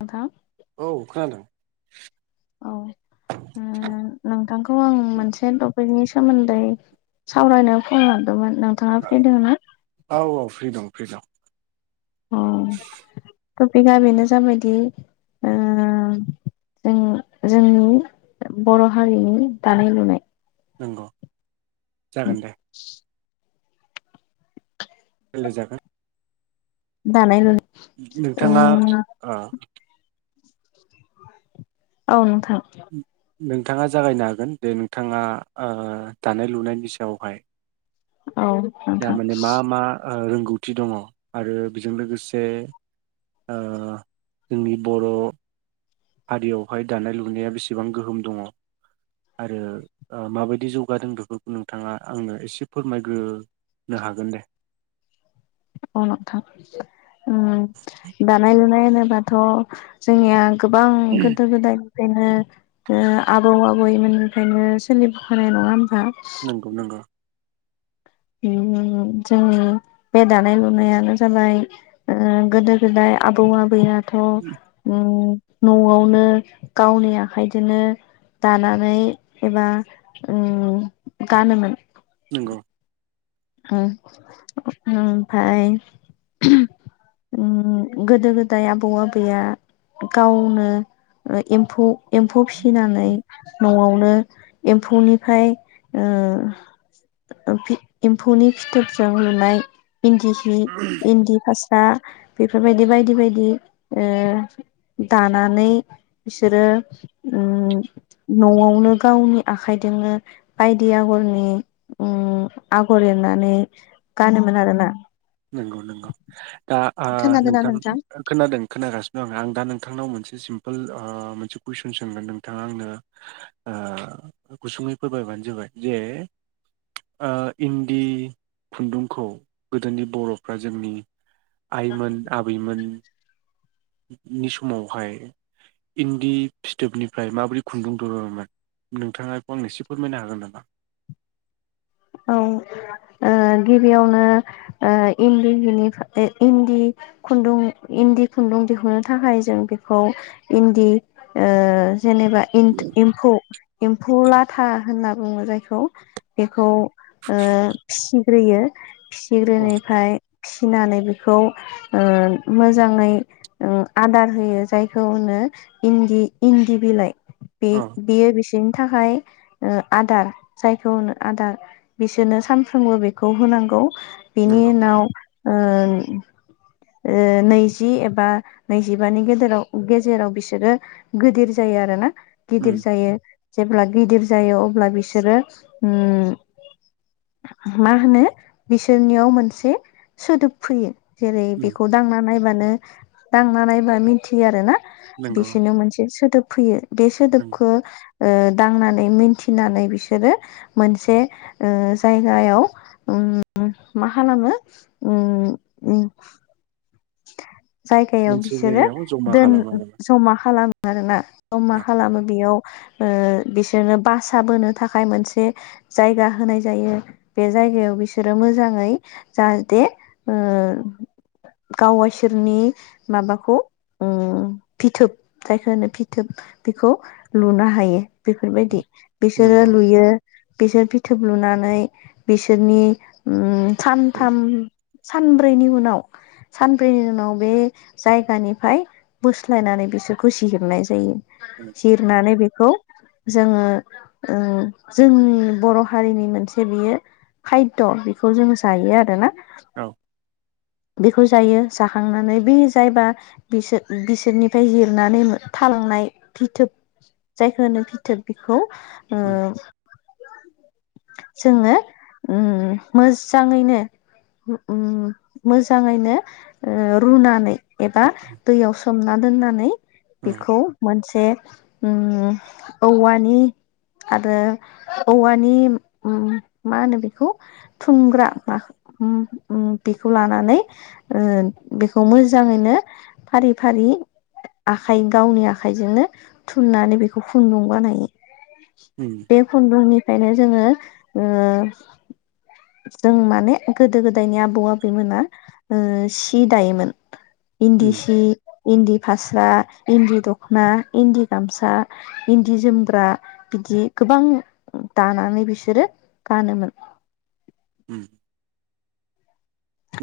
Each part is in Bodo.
नोंथां औ खोनादों औ नोंथांखौ आं मोनसे टपिकनि सोमोन्दै सावरायनो फन हर दोमोन नोंथाङा फ्रि दोङोना औ औ फ्रि दं फ्रि दं अ टपिकआ बेनो जाबायदि ओ जों जोंनि बर' हारिनि दानाय-लुनाय नंगौ जागोन दे रायलायजागोन दानाय-लुनाय नोंथाङा ओ औ नोंथां नोंथाङा जागायनो हागोन दे नोंथाङा ओ दानाय-लुनायनि सायावहाय औ नोंथां दामाने मा-मा रोंगौथि दङ आरो बेजों लोगोसे ओ जोंनि बर' हारियावहाय दानाय लुनाया बेसेबां गोहोम दङ आरो ओ माबायदि जौगादों बेफोरखौ नोंथाङा आंनो एसे फोरमायग्रो नो हागोन दे अनथा ओ दानाय लुनाय होनोबाथ जोंनिया गोबां गोदो गोदाय फ्रायनो ओ आबौ आबैमोननिफ्रायनो सोलिबफानाय नङा नोंगौ नोंगौ [inaudible] ओम जोंनि बे दानाय लुनायानो जाबाय ओ गोदो गोदाय आबौ आबैया थ ओम नआवनो गावनि आखाइजोंनो दानानै एबा ओम गानोमोन नोंगौ फ्राय ओमफ्राय ओम गोदो गोदाय आबौ आबैया गावनो एम्फौ एम्फौ फिसिनानै नआव नो एम्फौनिफ्राय ओ ओ फि एम्फौनि फिथोबजों लुनाय इन्दि सि इन्दि फा स्रा बेफोरबायदि बायदि बायदि ओ दानानै बिसोरो नआवनो गावनि आखाइजोंनो बायदि आगरनि उम आगर एरनानै गानोमोन आरोना नोंगौ नोंगौ दा आ नोंथां खोनादों खोनागासिनो आं आं दा नों थांनाव मोनसे सिम्पोल ओ मोनसे कुइसन सोंगोन नोंथाङा आंनो ओ गुसुं यै फोरमायबानो जाबाय जे ओ इन्दि खुन्दुंखौ गोदोनि बरफ्रा जोंनि आइमोन आबैमोन नि समावहाय इन्दि फिथोबनिफ्राय माबोरै खुन्दुं दुरोनोमोन नोंथाङा बेखौ आंनो एसे फोरमायनो हागोन नामा लांदां औ ओ गिबियावनो ओ इन्दि जिनिफ्रा ए इन्दि खुन्दुं इन्दि खुन्दुं दिहुननो थाखाय जों बेखौ इन्दि ओ जेनेबा एनथ एम्फौ एम्फौ लाथा होनना बुङो जायखौ बेखौ ओ फिसिग्रोयो फिसिग्रोनायफ्राय फिनानै बेखौ ओ मोजाङै ओ आदार होयो जायखौ होनो इन्दि इन्दि बिलाइ बे औ बियो बिसोरनि थाखाय ओ आदार जायखौ होनो आदार बिसोरनो सानफ्रोमबो बेखौ होनांगौ बिनि नंगौ उनाव ओ ओ नैजि एबा नैजिबानि गेदेराव गेजेराव बिसोरो गोदिर जायो आरो ना उम गिदिर जायो जेब्ला गिदिर जायो अब्ला बिसोरो ओम मा होनो बिसोरनियाव मोनसे सोदोब फैयो जेरै उम बेखौ दांना नायबानो दांना नायबा मिनथियो आरो ना नंगौ बिसोरनो मोनसे सोदोब फैयो बे नंगौ सोदोबखौ ओ दांनानै मिन्थिनानै बिसोरो मोनसे ओ जायगायाव ओम मा खालामो ओम ओम जायगायाव मोनसे बिसोरो जायगायाव जमा दोन खालामो आरो जमा खालामो आरोना औ मा ना खालामो बेयाव ओ बिसोरनो बासा बोनो थाखाय मोनसे जायगा होनाय जायो बे जाय जायो बिसोरो मोजाङै जाहाथे ओ गाव इसोरनि माबाखौ ओ फिथोब जायखौ होनो फिथोब बेखौ लुनो हायो बेफोरबायदि बिसोरो नंगौ लुयो बिसोर फिथोब लुनानै बिसोरनि उम सानथाम सानब्रैनि उनाव सानब्रैनि उनाव बे जायगानिफ्राय बोस्लायनानै बिसोरखौ सिहिरनाय जायो। जिरनानै बेखौ जोङो जोंनि बर' हारिनि मोनसे बियो खायद' बेखौ जों जायो आरोना। औ बेखौ जायो जाखांनानै बे जायबा बिसोर बिसोरनिफ्राय जिरनानै थाब नाय फिथोब जायखौ होनो फिथोब बेखौ ओ उम जोङो उम मोजाङैनो मोजाङैनो ओ रुनानै एबा दैयाव सोमना दोननानै उम बेखौ मोनसे से उम औवानि आरो औवानि उम मा होनो बेखौ थुमग्रा मा बेखौ लानानै ओ बेखौ मोजाङैनो फारि फारि आखाइ गावनि आखाइजोंनो थुननानै बेखौ खुन्दुं बानायो। उम बे खुन्दुनिफ्रायनो जोङो ओ जों माने गोदो गोदायनि आबौ आबैमोना ओ सि दायोमोन। इन्दि उम सि, इन्दि फास स्रा, इन्दि दख'ना, इन्दि गामसा, इन्दि जोमग्रा बिदि गोबां दानानै बिसोरो गानोमोन। उम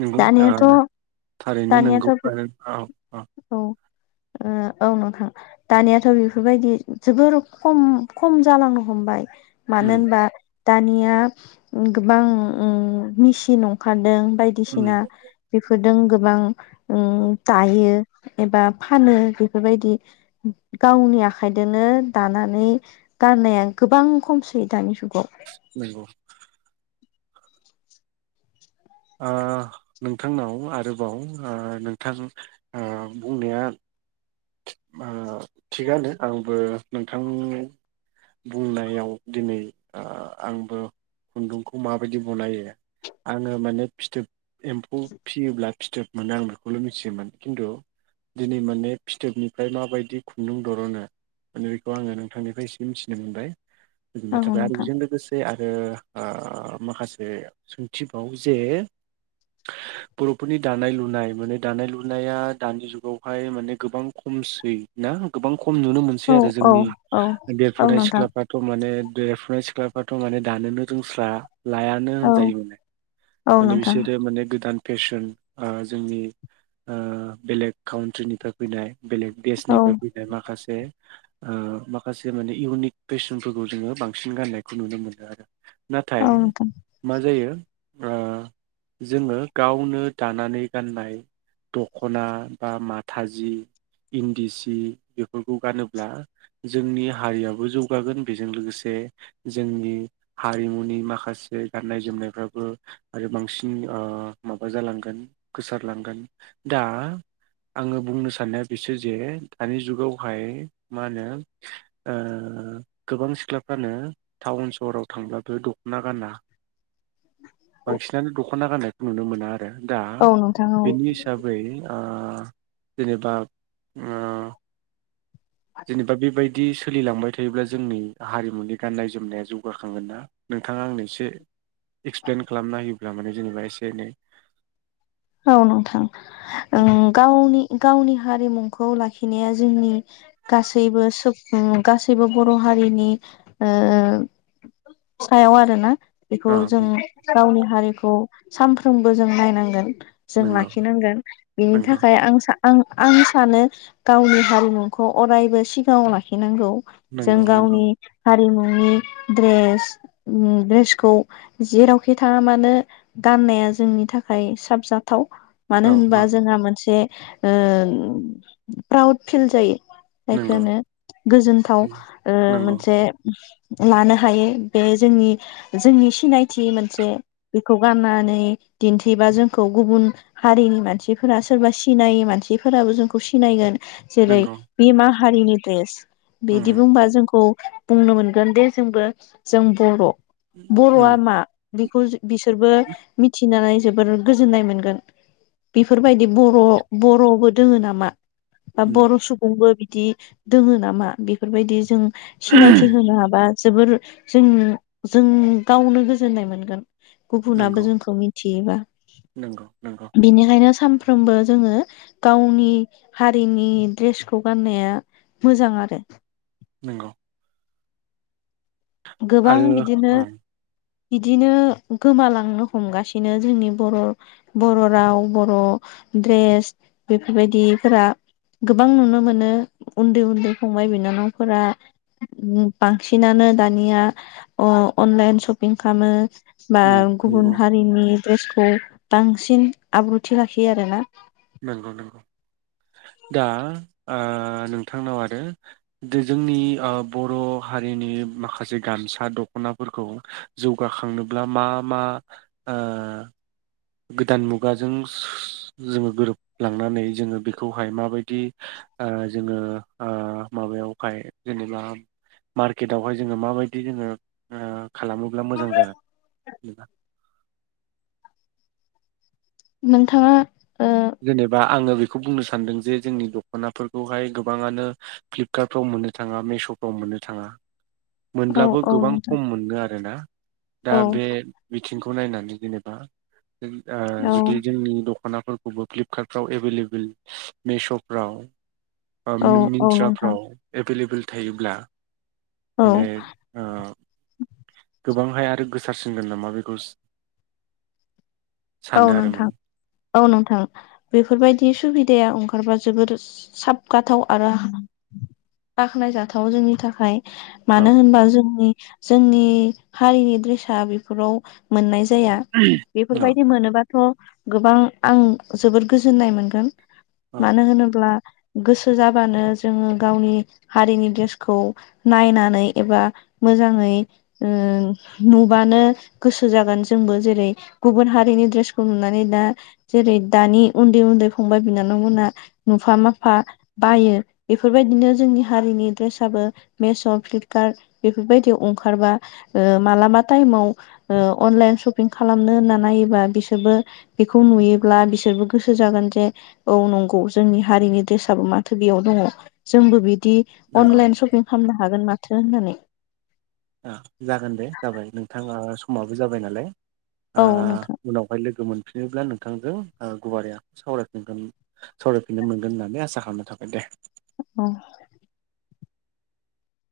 नंगौ ओ दानियाथ' थारैनो नंगौ दानियाथ' आरो औ औ। [inaudible] औ नोंथां दानियाथ' बेफोरबायदि जोबोर खम खम जालांनो हमबाय। मानो उम होनबा दानिया गोबां मेसिन अंखारदों। उम बायदिसिना बेफोरदों गोबां उम दायो। एबा फानो बेफोरबायदि गावनि आखाइजोंनो दानानै गाननाया गोबां खमसै दानि जुगाव। नंगौ ओ नोंथांनाव आरोबाव ओ नोंथां ओ बुंनाया ओ थिगानो आंबो नोंथांनि बुंनायाव दिनै आंबो खुन्दुंखौ माबायदि बनायो आङो माने फिथोब एम्फौ फियोब्ला फिथोब मोनो आं बेखौल' मिथियोमोन खिन्थु दिनै माने फिथोबनिफ्राय माबायदि खुन्दुं दर'नो माने बेखौ आङो नोंथांनिफ्राय एसे मिथिनो मोनबाय। औ गोजोननाय थाबाय आरो नोंथां बेजों लोगोसे आरो ओ माखासे सोंथिबाव जे बर'फोरनि दानाय लुनाय माने दानाय लुनाया दानि जुगावहाय माने गोबां खमसै ना गोबां ख खम नुनो औ मोनसै आरो औ जोंनि औ औ देरफुनाय नोंथां सिख्लाफ्राथ' माने देरफुनाय सिख्लाफ्राथ' माने दोनो रोंस्ला लायानो औ होनजायो। औ माने नोंथां बिसोरो माने गोदान फेसन ओ जोंनि ओ बेलेग काउन्ट्रिनिफ्राय फैनाय बेलेग औ देशनिफ्राय फैनाय माखासे ओ माखासे माने इउनिक फेसनफोरखौ जोङो बांसिन गाननायखौ नुनो मोनो आरो। औ नाथाय नोंथां मा जायो ओ [inaudible] जोङो गावनो दानानै गाननाय दख'ना बा माथा जि इन्दि सि बेफोरखौ गानोब्ला जोंनि हारियाबो जौगागोन बेजों लोगोसे से जोंनि हारिमुनि माखासे गाननाय जोमनायफ्राबो आरो बांसिन ओ माबा जालांगोन गोसारलांगोन दा आङो बुंनो साननाया बिसो जे दानि जुगावहाय मा होनो ओ गोबां सिख्लाफ्रानो टाउन सहराव थांब्लाबो दख'ना गाना [unintelligible] बांसिनानो दख'ना गाननायखौ नुनो मोना आरो दा औ नोंथां औ बेनि हिसाबै ओ जेनेबा [unintelligible] जेनेबा बेबायदि बिदि सोलिलांबाय थायोब्ला जोंनि हारिमुनि गाननाय जोमनाया जौगाखांगोन ना नोंथाङा आंनो एसे एक्सप्लेन खालामना होयोब्ला माने जेनेबा एसे एनै औ नोंथां ओ गावनि गावनि हारिमुखौ लाखिनाया जोंनि गासैबो सुबुं गासैबो बर' हारि हारिनि ओ सायाव आरोना बेखौ औ जों गावनि हारिखौ सानफ्रोमबो जों नायनांगोन। जों नंगौ लाखिनांगोन बिनि नंगौ थाखाय आं सा आं आं सानो गावनि हारिमुखौ अरायबो सिगाङाव लाखिनांगौ जों नंगौ नंगौ गावनि हारिमु नि द्रेस द्रेसखै जेरावखि थाङ मानो गनाया जोंनि थाखाय साबजाथाव मानो औ होनबा औ जोंहा मोनसे ओ प्राउद फिल जायो। जायखो नंगौ होनो गोजोनथाव नंगौ मोनसे लानो हायो बे जोंनि जोंनि सिनायथि मोनसे बेखौ गाननानै दिन्थिबा जोंखौ गुबुन हारिनि मानसिफोरा सोरबा सिनायै मानसिफोराबो जोंखौ सिनायगोन जेरै नंगौ बिमाहारिनि दड्रेस उम बिदि बुंबा जोंखौ बुंनो मोनगोन दे जोंबो जों बर' उम बर'आ मा बेखौ बिसोरबो मिथिनानै जोबोर गोजोन गोजोननाय मोनगोन बेफोरबायदि बर' बर'बो दोङो नामा। बा उम बर' सुबुंबो बिदि दोङो नामा बेफोरबायदि जों सिनायथि होनो हाबा जोबोर जों जों गावनो गोजोननाय मोनगोन नंगौ गुबुनाबो जोंखौ मिथियोबा नंगौ नंगौ बिनिखायनो सानफ्रोमबो जोङो गावनि हारिनि दड्रेसखौ गाननाया मोजां आरो नंगौ गोबां आरो बिदिनो उम बिदिनो गोमालांनो हमगासिनो जोंनि बर' बर' राव बर' द्रेस बेफोरबायदिफोरा गोबां नुनो मोनो उन्दै उन्दै फंबाय बिनानावफोरा बांसिनानो दानिया अनलाइन सपिं खालामो बा उम गुबुन नंगौ हारिनि द्रेसखौ बांसिन आब्रुथि लाखियो आरोना। नंगौ नंगौ दा ओ नोंथांनाव आरो जोंनि ओ बर' हारि जोंनि माखासे गामसा दख'नाफोरखौ जौगाखांनोब्ला मा मा [unintelligible] गोदान मुगाजों जोङो गोरोबलांनानै जोङो बेखौहाय माबायदि ओ जोङो ओ माबायावहाय जेनेबा मार्केटावहाय जोङो माबायदि जोङो खालामोब्ला मोजां जागोन नोंथाङा खौ बुंनो सानदों जे जोंनि दख'नाफोरखौहाय गोबांङानो फ्लिपकार्टाव मोननो थाङा मिश' फ्राव मोन नो थांङा [inaudible] मोनब्लाबो औ औ गोबां नोंथां खम मोनो आरोना दा औ बे बिथिंखौ नायनानै जेनेबा [unintelligible] अ औ जुदि दखनाफोर खौ फ्लिपकार्टफ्राव एभेलेबल मिशफ्राव औ औ नोंथां मिन्त्राफ्राव एभेलेबेल थायोब्ला औ माने ओ गोबांहाय आरो गोसारसिनगोन नामा बेखौ औ सानो आरो नोंथां माने औ नोंथां बेफोरबायदि सुबिदाया ओंखारबा जोबोर साबगाथाव आरो हा बाख्नाय जाथाव जोंनि थाखाय औ मानो होनबा जोंनि जोंनि हारिनि ड्रेसा बेफोराव मोननाय जाया औ बेफोरबाय मोनोबाथ गोबां आं जोबोद गोजोननाय मोनगोन औ मानो होनोब्ला गोसो जाबानो जोंङो गावनि हारिनि ड्रेसखौ नायनानै एबा मोजांङै ओ नुबानो गोसो जागोन जोंबो जेरै गुबुन हा रिनि द्रेसखौ नुनानै दा जेरै दानि उन्दै उन्दै फंबाय बिनानावमोना नुफा माफा फा बायो बेफोरबायदिनो जोंनि हारिनि ड्रेसाबो मेश फ्लिपकार्ट बेफोर बायदि अंखारबा ओ मालाबा टाइमाव ओ अनलाइन शपिं खालामनो होनना नाय बां बिसोरबो बेखौ नुयोब्ला बिसोरबो गोसो जागोन जे औ नंगौ जोंनि हारिनि डेसाबो माथो बेयाव दंङ जोंबो बि बिदि नंगौ अनलाइन सपिं खालामनो हागोन माथो होननानै ओ जागोन दे जाबाय नोंथाङा समाबो जाबाय नालाय औ ओ नोंथां उनावहाय लोगो मोन फिनोब्ला नोंथांजों गुवारिैया सावरायफिनगोन सावरायफिननो मोनगोन होननानै आसा खालामनो थाखायाबाय दे अ